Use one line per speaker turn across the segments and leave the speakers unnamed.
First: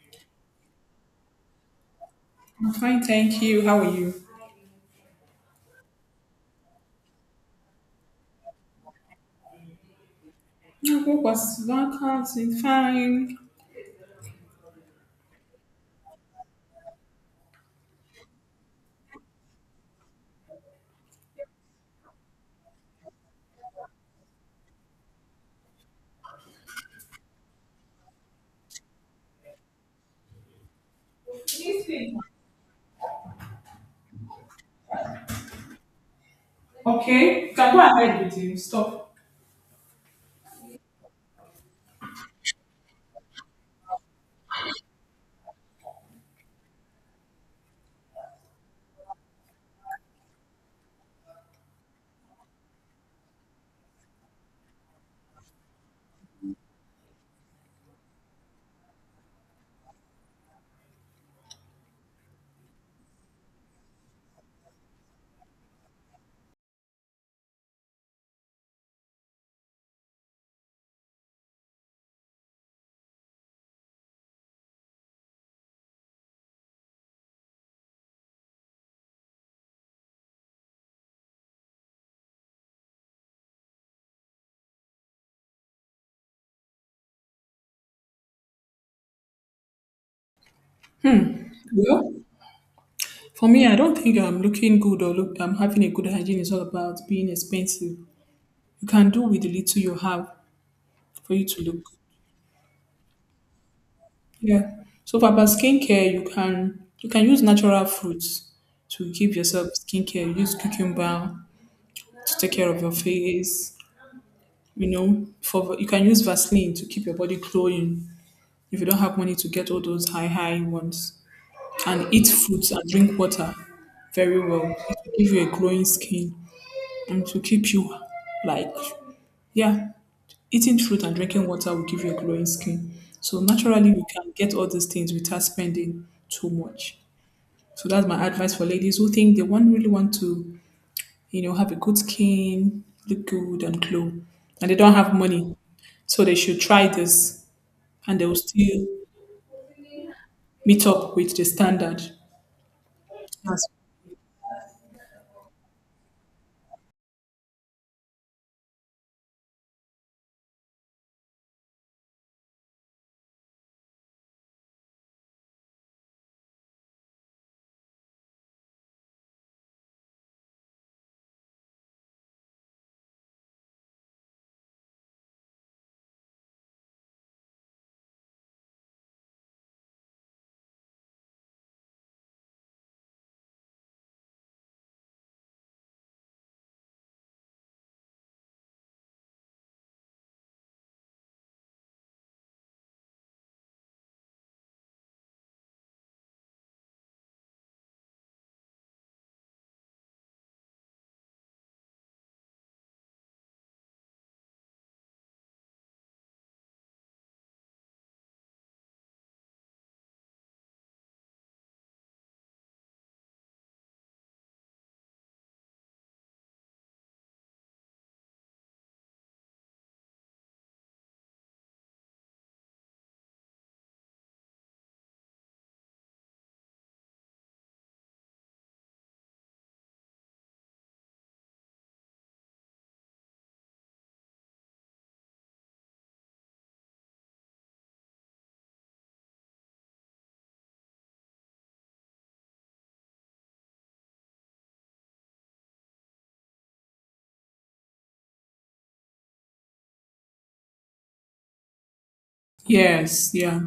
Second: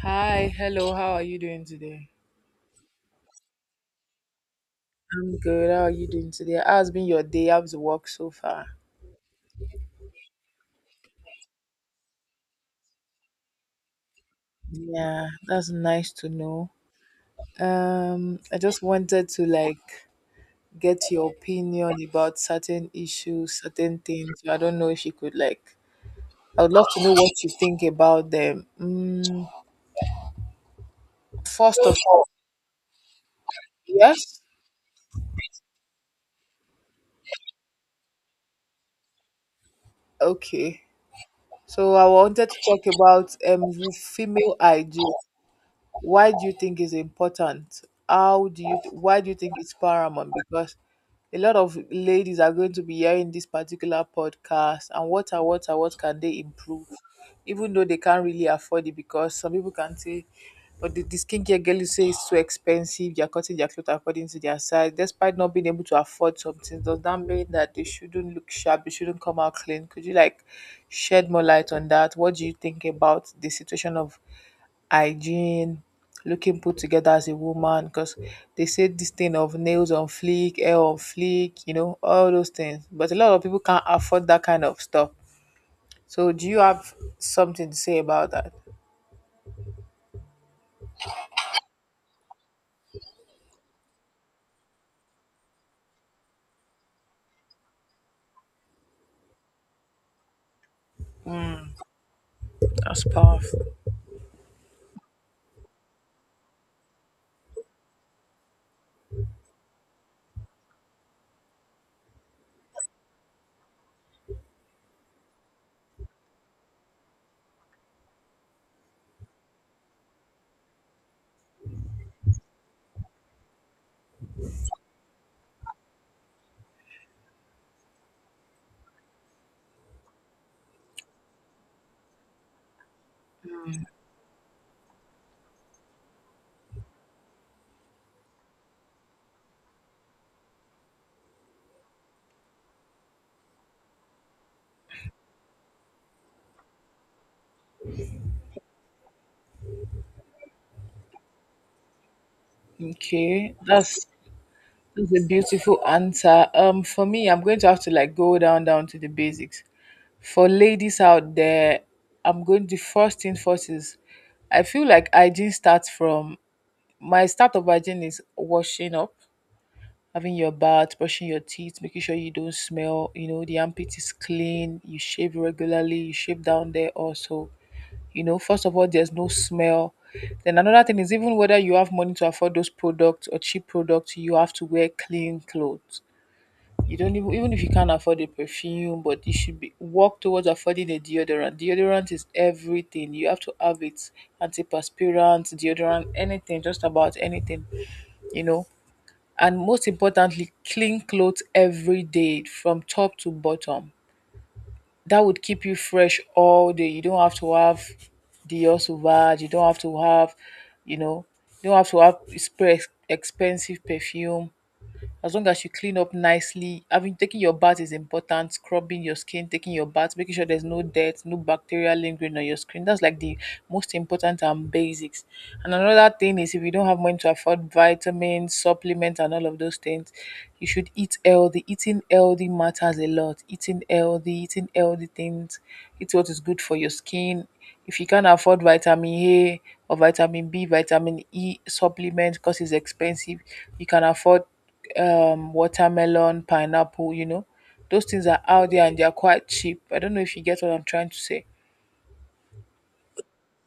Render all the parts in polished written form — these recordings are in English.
Hi, hello, how are you doing today?
I'm fine, thank you. How are you?
I'm good. How are you doing today? How's been your day? How's work so far?
My work was vacancing, fine.
Yeah, that's nice to know. I just wanted to like get your opinion about certain issues, certain things. So, I don't know if you could like I would love to know what you think about them. Mm, first of
Okay,
all, yes?
you can go ahead with the Stop.
Okay. So I wanted to talk about female hygiene. Why do you think is important? How do you Why do you think it's paramount? Because a lot of ladies are going to be hearing this particular podcast, and what are what can they improve, even though they can't really afford it? Because some people can say, but the skincare girl you say is too expensive, they're cutting their clothes according to their size. Despite not being able to afford something, does that mean that they shouldn't look sharp, they shouldn't come out clean? Could you like shed more light on that? What do you think about the situation of hygiene, looking put together as a woman? Because they say this thing of nails on fleek, hair on fleek, you know, all those things. But a lot of people can't afford that kind of stuff. So, do you have something to say about that?
Well, for me, I don't think I'm looking good or look, I'm having a good hygiene is all about being expensive. You can do with the little you have for you to look.
That's powerful.
Yeah. So for about skincare, you can use natural fruits to give yourself skincare. Use cucumber to take care of your face. You know, for you can use Vaseline to keep your body glowing. If you don't have money to get all those high ones and eat fruits and drink water very well, it will give you a glowing skin and to keep you like, yeah, eating fruit and drinking water will give you a glowing skin. So naturally you can get all these things without spending too much. So that's my advice for ladies who think they want, really want to, you know, have a good skin, look good and glow, and they don't have money. So they should try this and they will still meet up with the standard.
Okay,
That's-
that's a beautiful answer. For me, I'm going to have to like go down to the basics. For ladies out there, I'm going. The first thing first is, I feel like hygiene starts from. My start of hygiene is washing up, having your bath, brushing your teeth, making sure you don't smell, you know, the armpit is clean, you shave regularly, you shave down there also. You know, first of all, there's no smell. Then another thing is, even whether you have money to afford those products or cheap products, you have to wear clean clothes. You don't even if you can't afford a perfume, but you should be work towards affording a deodorant. Deodorant is everything. You have to have it, antiperspirant, deodorant, anything, just about anything, you know, and most importantly, clean clothes every day from top to bottom. That would keep you fresh all day. You don't have to have Dior Sauvage. You don't have to have, you know, you don't have to have spray expensive perfume, as long as you clean up nicely. Having taking your bath is important, scrubbing your skin, taking your bath, making sure there's no dirt, no bacteria lingering on your skin. That's like the most important and basics. And another thing is, if you don't have money to afford vitamins, supplements, and all of those things, you should eat healthy. Eating healthy matters a lot. Eating healthy things, eat what is good for your skin. If you can't afford vitamin A or vitamin B, vitamin E supplement because it's expensive, you can afford watermelon, pineapple, you know, those things are out there and they are quite cheap. I don't know if you get what I'm trying to say.
Yes, yeah.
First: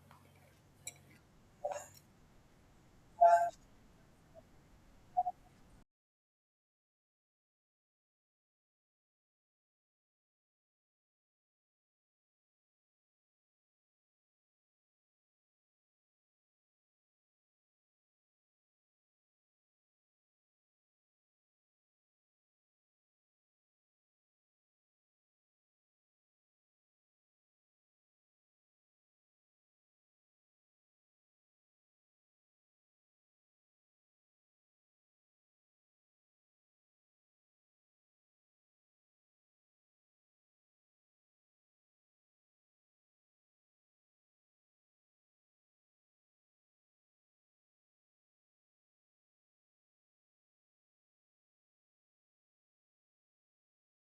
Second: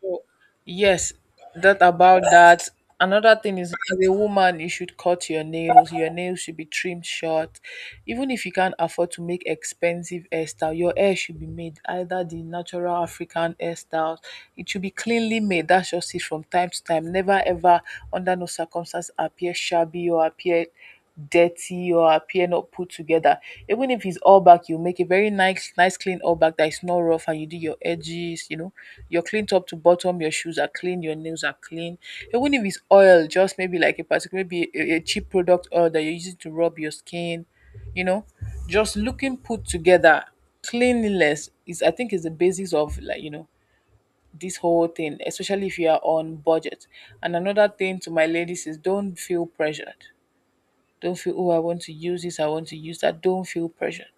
So, yes, that about that. Another thing is, as a woman, you should cut your nails. Your nails should be trimmed short. Even if you can't afford to make expensive hairstyle, your hair should be made either the natural African hairstyle. It should be cleanly made. That's just it from time to time. Never ever, under no circumstance, appear shabby or appear dirty or appear not put together. Even if it's all back, you make a very nice, nice clean all back that is not rough and you do your edges, you know, you're clean top to bottom, your shoes are clean, your nails are clean. Even if it's oil, just maybe like a particular maybe a cheap product oil that you're using to rub your skin, you know, just looking put together, cleanliness is I think is the basis of like, you know, this whole thing, especially if you are on budget. And another thing to my ladies is, don't feel pressured, don't feel, oh, I want to use this, I want to use that. Don't feel pressured.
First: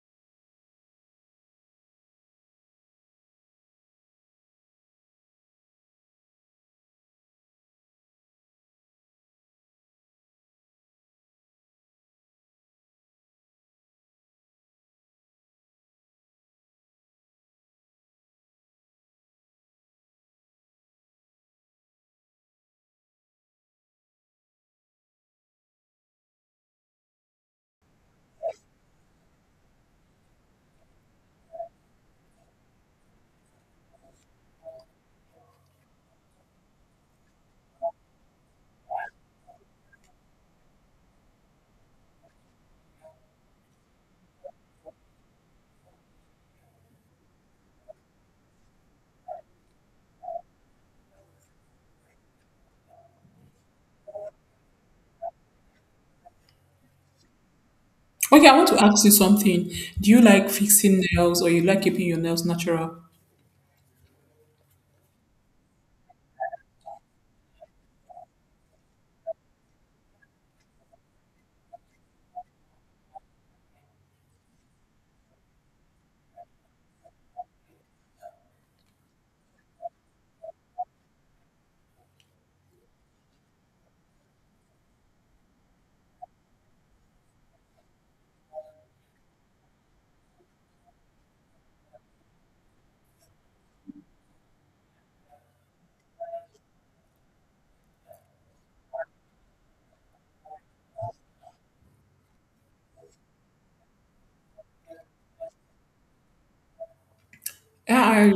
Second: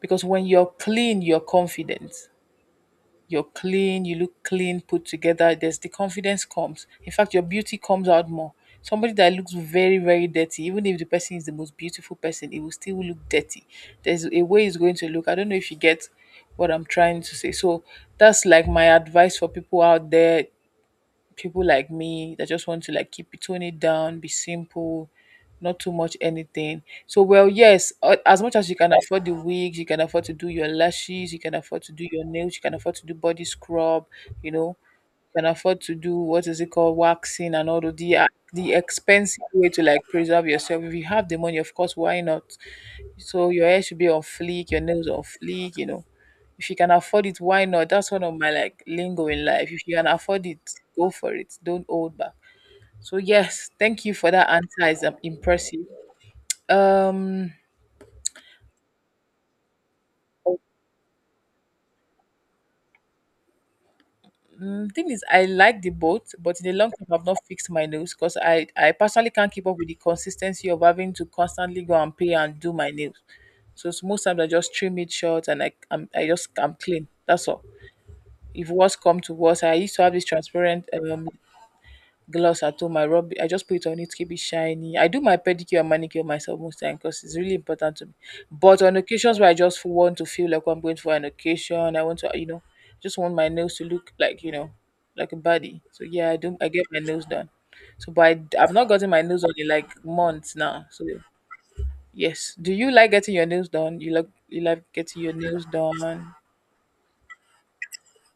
Because when you're clean, you're confident. You're clean, you look clean, put together. There's the confidence comes. In fact, your beauty comes out more. Somebody that looks very, very dirty, even if the person is the most beautiful person, it will still look dirty. There's a way it's going to look. I don't know if you get what I'm trying to say. So that's like my advice for people out there, people like me that just want to like keep it, tone it down, be simple, not too much anything. So, well, yes, as much as you can afford the wigs, you can afford to do your lashes, you can afford to do your nails, you can afford to do body scrub, you know, you can afford to do what is it called waxing and all of the expensive way to like preserve yourself. If you have the money, of course, why not? So your hair should be on fleek, your nails on fleek, you know. If you can afford it, why not? That's one of my like lingo in life. If you can afford it, go for it. Don't hold back. So yes, thank you for that answer. It's impressive. Um,
Okay, I want to ask you something. Do you like fixing nails or you like keeping your nails natural?
mm, thing is, I like the boat, but in the long term, I've not fixed my nails because I personally can't keep up with the consistency of having to constantly go and pay and do my nails. So it's most times I just trim it short and I I'm, I just I'm clean. That's all. If worse come to worse, I used to have this transparent gloss at home. I rub it, I just put it on it to keep it shiny. I do my pedicure and manicure myself most time because it's really important to me. But on occasions where I just want to feel like I'm going for an occasion, I want to, you know, just want my nails to look like, you know, like a body. So yeah, I do. I get my nails done. So, but I've not gotten my nails done in like months now. So yes, do you like getting your nails done? You like getting your nails done?
I-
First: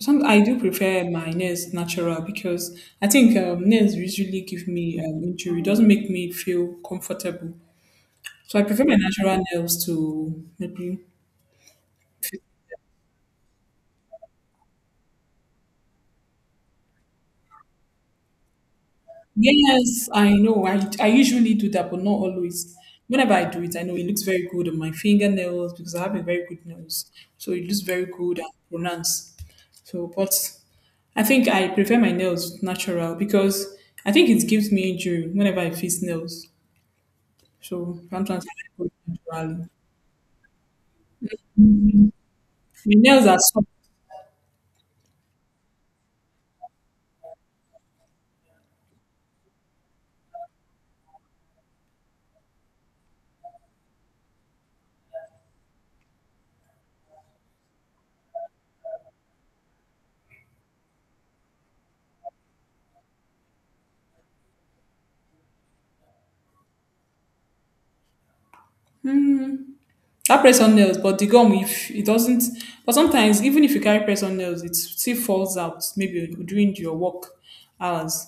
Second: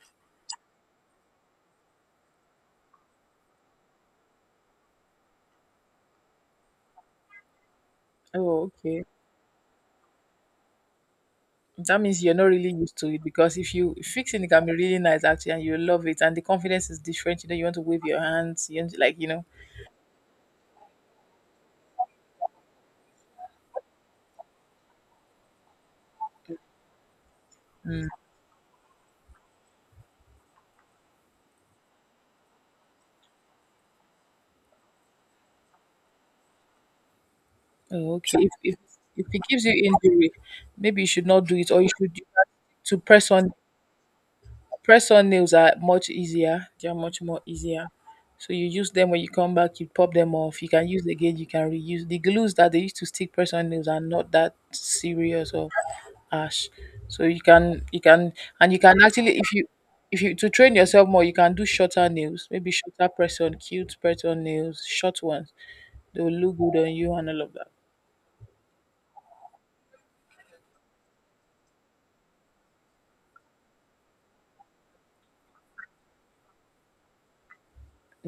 some I do prefer my nails natural because I think nails usually give me injury. It doesn't make me feel comfortable. So
Oh,
I prefer my
okay.
natural nails to maybe
That means you're not really used to it, because if you fixing it can be really nice actually and you love it and the confidence is different. You know, you want to wave your hands, you want to, like, you know.
Yes, I know. I usually do that, but not always. Whenever I do it, I know it looks very good on my fingernails because I have a very good nails. So it looks very
Mm.
good and pronounced. So, but I think I prefer my nails natural because I think it gives me injury whenever I fix nails. So
Oh, okay. So
sometimes
If,
I
if
like it
if it gives
naturally.
you injury, maybe you should not do it or you should do that
My
to
nails
press
are
on.
soft.
Press on nails are much easier. They are much more easier. So you use them when you come back, you pop them off. You can use again, you can reuse. The glues that they used to stick press on nails are not that serious or harsh. So you can and you can actually if you to train yourself more, you can do shorter nails, maybe shorter press on, cute press on nails, short ones. They will look good on you and all of that.
Hmm. That press on nails, but the gum, if it doesn't, but sometimes even if you carry press on nails, it still falls out. Maybe during your work hours.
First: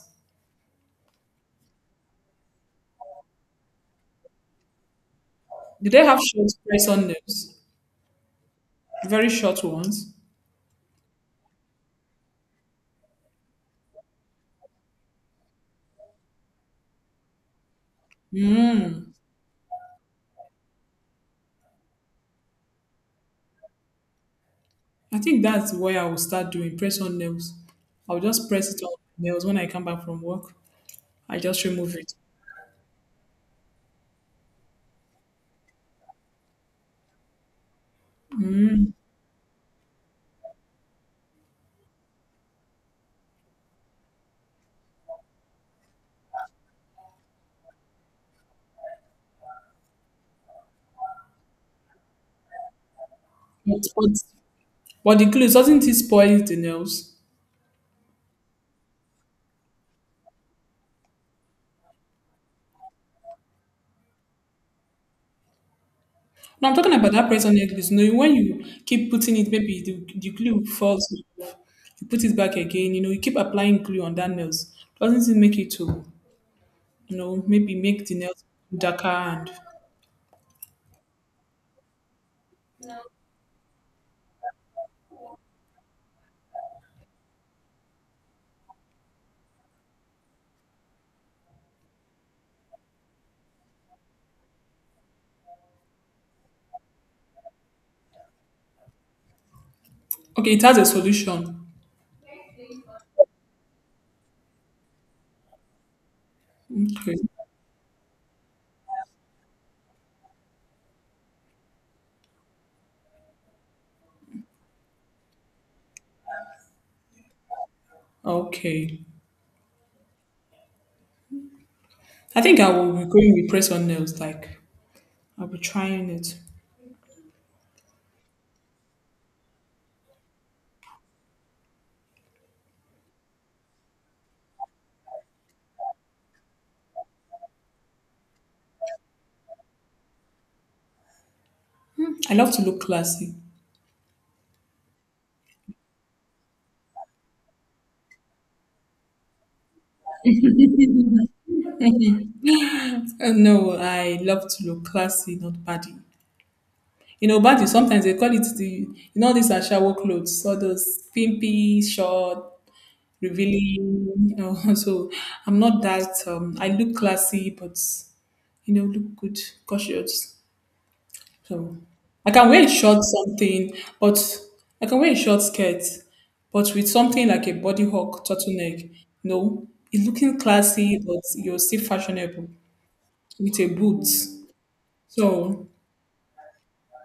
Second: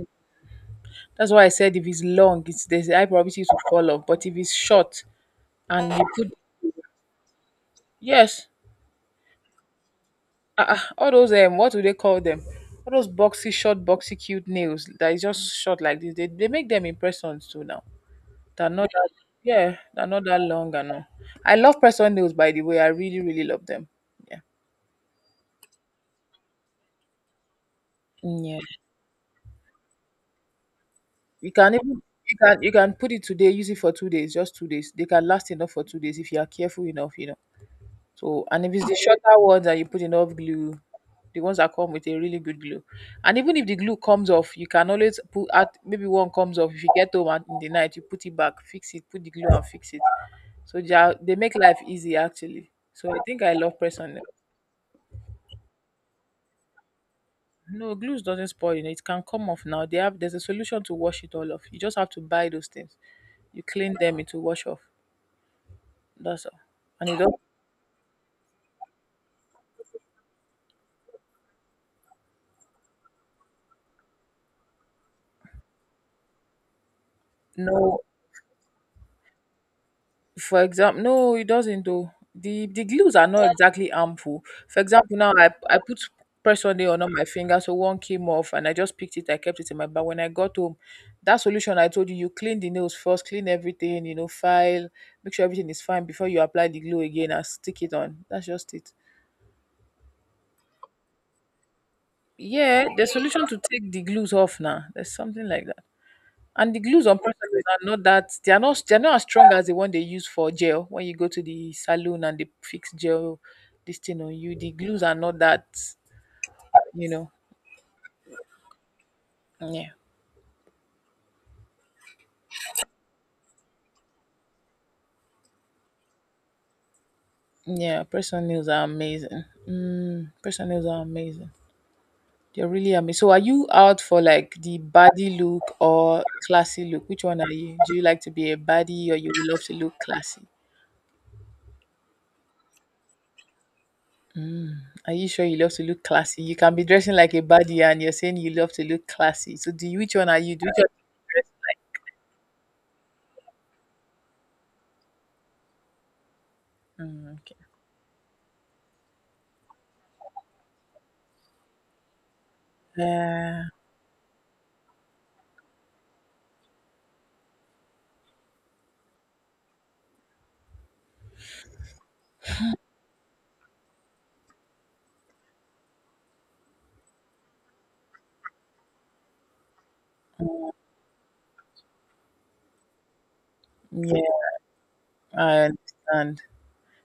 That's why I said if it's long, it's there's a high probability to fall off. But if it's short
Do
and
they
you
have
put,
short press on nails?
yes.
Very short ones.
Ah, ah, all those what do they call them? All those boxy, short, boxy, cute nails that is just short like this. They make them in persons too now. They're not that,
Mm.
yeah, they're not that long and all. I love person nails by the way. I really, really love them. Yeah.
I think that's where I will start doing press on nails. I'll just
Yeah.
press it on nails when I come back from work. I
You
just
can
remove
even
it.
you can put it today, use it for 2 days, just 2 days. They can last enough for 2 days if you are careful enough, you know. So, and if it's the shorter ones that you put enough glue, the ones that come with a really good glue, and even if the glue comes off, you can always put out maybe one comes off. If you get home and in the night, you put it back, fix it, put the glue and fix it. So they make life easy actually. So I think I love
But,
press
but,
on. Them.
but the glue, doesn't it spoil the nails?
No, glue doesn't spoil. You know, it can come off now. They have there's a solution to wash it all off. You just have to buy those things. You clean them, it will wash off. That's all.
And I'm talking
And
about
you
that
don't.
price on necklace. You know, when you keep putting it, maybe the glue falls off. You put it back again. You know, you keep applying glue on that nails. Doesn't it make it to, you know, maybe
No.
make the nails darker and
For example, no, it doesn't though. The glues are not exactly harmful. For example, now I put press on my finger, so one came off and I just picked it, I kept it in my bag. When I got home, that solution I told you, you clean the nails first, clean everything, you know, file, make sure everything is fine before you apply the glue again and stick it on. That's just it.
okay? It has a solution.
Yeah, the solution to take the glues off now. There's something like that. And the glues
Okay,
on practices are not that, they are not as strong as the one they use for gel. When you go to the salon and they fix gel, this thing on you, the glues are not that. You know,
okay.
yeah,
I think I will be going with press on nails. Like I'll be trying it.
yeah. Person nails are amazing. Mm, person nails are amazing. They're really amazing. So, are you out for like the body look or classy look? Which one are you? Do you like to be a body or you love to look classy?
I love to look classy.
Mm. Are you sure you love to look classy? You can be dressing like a baddie and you're saying you love to look classy. So, which one are you? Do you just dress?
No, I love to look classy, not body. You
Mm,
know,
okay.
body sometimes they call it the, you know, these are shower clothes, all those pimpy, short,
Yeah,
revealing. You know, so I'm not that. I look classy, but you know, look good, cautious. So I can wear a short something, but I can wear a short skirt, but with something like a body hawk turtleneck. No, it's looking classy, but you're still fashionable with a boot.
yeah,
So
I understand.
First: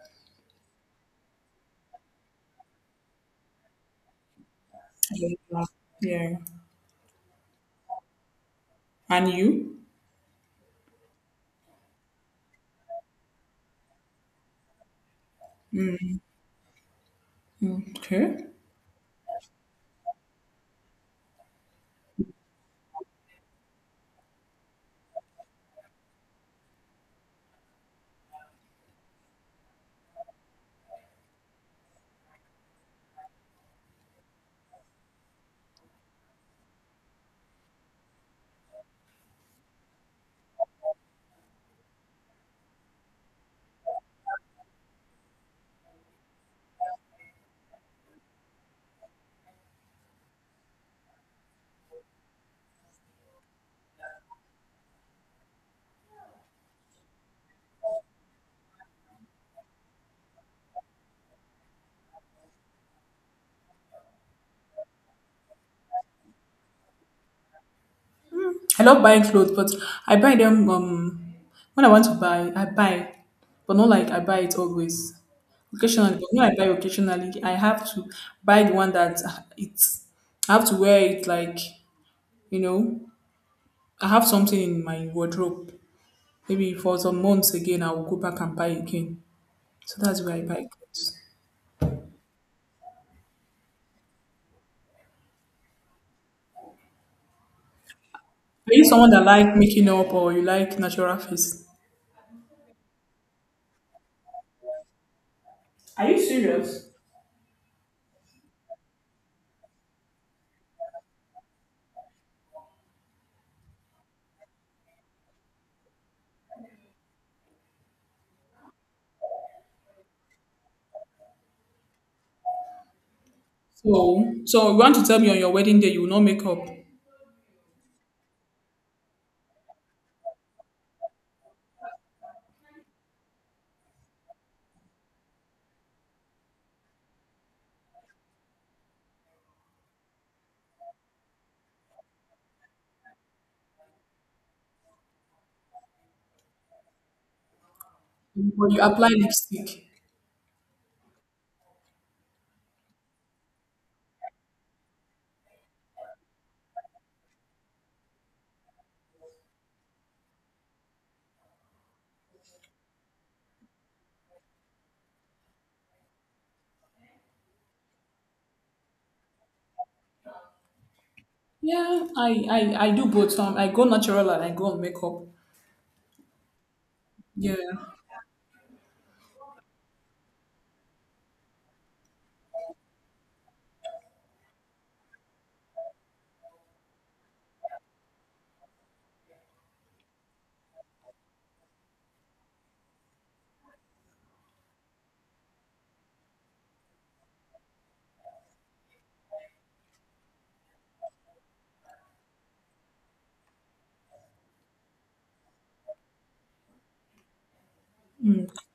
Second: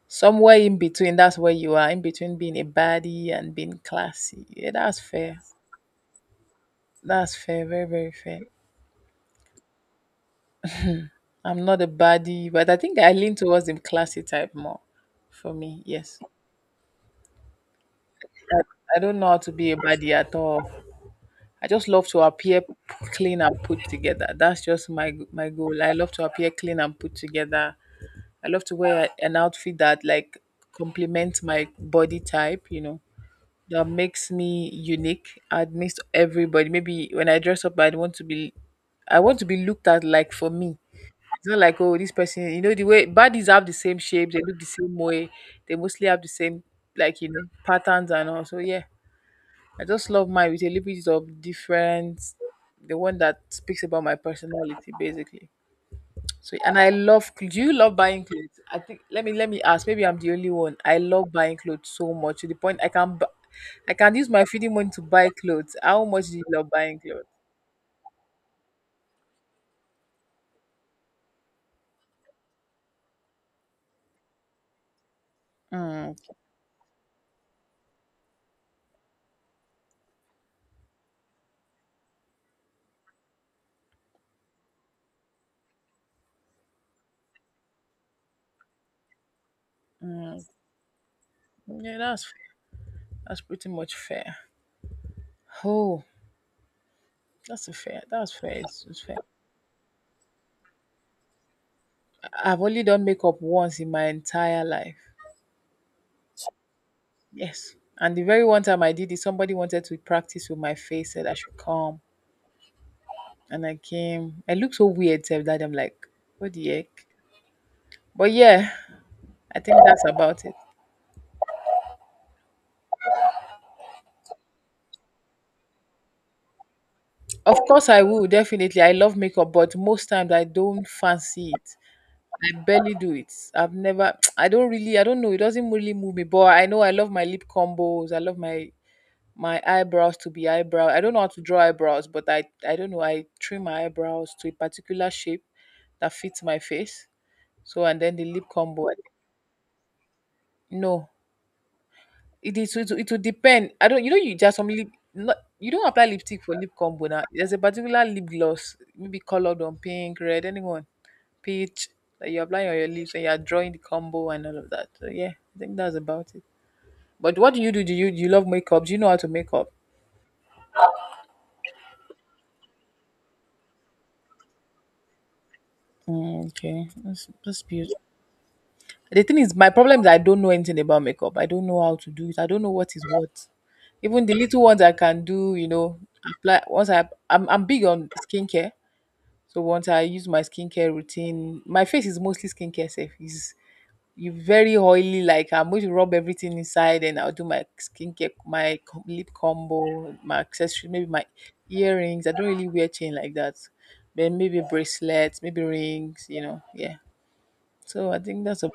Somewhere in between, that's where you are, in between being a baddie and being classy. Yeah, that's
yeah,
fair.
yeah.
That's fair, very, very fair.
And you?
I'm not a baddie, but I think I lean towards the classy type more for me. Yes.
Okay.
I, I don't know how to be a baddie at all. I just love to appear clean and put together. That's just my goal. I love to appear clean and put together. I love to wear an outfit that like complements my body type, you know, that makes me unique amidst everybody. Maybe when I dress up, I want to be, I want to be looked at like for me. It's not like, oh, this person, you know, the way bodies have the same shape, they look the same way, they mostly have the same like, you know, patterns and all. So yeah, I just love mine with a little bit of difference, the one that speaks about my personality, basically. So, and I love. Do you love buying clothes? I think. Let me ask. Maybe I'm the only one. I love buying clothes so much to the point I can use my feeding money to buy clothes. How much do you love buying clothes?
I love buying clothes, but I buy them when I want to buy, I buy, but not like I buy it always. Occasionally,
Mm,
but when I buy occasionally, I have to buy the one that it's. I have to wear it like, you know. I have something in my wardrobe. Maybe for some months again, I will go back and buy again. So that's where I buy
mm,
clothes.
yeah, that's fair. That's pretty much fair. Oh, that's a fair. That's fair.
Are you
It's
someone
fair.
that like making up or you like natural face?
I've only done makeup once in my entire life.
Are you serious?
Yes. And the very one time I did it, somebody wanted to practice with my face, said I should come. And I came. I looked so weird, said that I'm like, what the heck? But yeah, I think that's about it.
So, so you want to tell me on your wedding day you will not make up,
Of course I will, definitely. I love makeup, but most times I don't fancy it. I barely do it. I've never I don't know. It doesn't really move me. But I know I love my lip combos. I love my eyebrows to be eyebrow. I don't know how to draw eyebrows, but I don't know. I trim my eyebrows to a particular shape that fits my face. So and then the lip
but you
combo.
apply lipstick.
No, it will depend. I don't You know, you just some lip, not you don't apply lipstick for lip combo now. There's a particular lip gloss, maybe colored on pink, red, anyone, peach, that you apply on your lips and you are drawing the combo and all of that. So yeah, I think that's about it. But what do you do? Do you love makeup? Do you know how to make up?
Yeah, I do both. I go natural and I go on makeup.
Mm, okay, that's
Yeah.
that's beautiful. The thing is, my problem is I don't know anything about makeup. I don't know how to do it. I don't know what is what. Even the little ones I can do, you know, apply once I'm big on skincare. So once I use my skincare routine, my face is mostly skincare safe. Is you very oily, like I'm going to rub everything inside and I'll do my skincare, my lip combo, my accessory, maybe my earrings. I don't really wear chain like that. But maybe bracelets, maybe rings, you know. Yeah. So I think that's a.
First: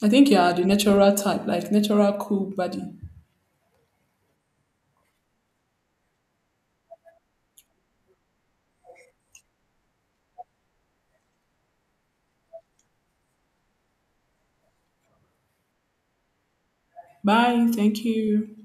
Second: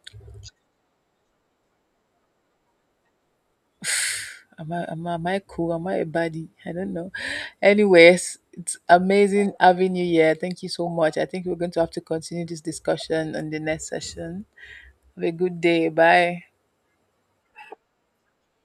I think you are the natural type, like natural cool body.
Am I cool? Am I a baddie? I don't know. Anyways, it's amazing having you here. Thank you so much. I think we're going to have to continue this discussion on the next session. Have a good day. Bye.
Bye. Thank you.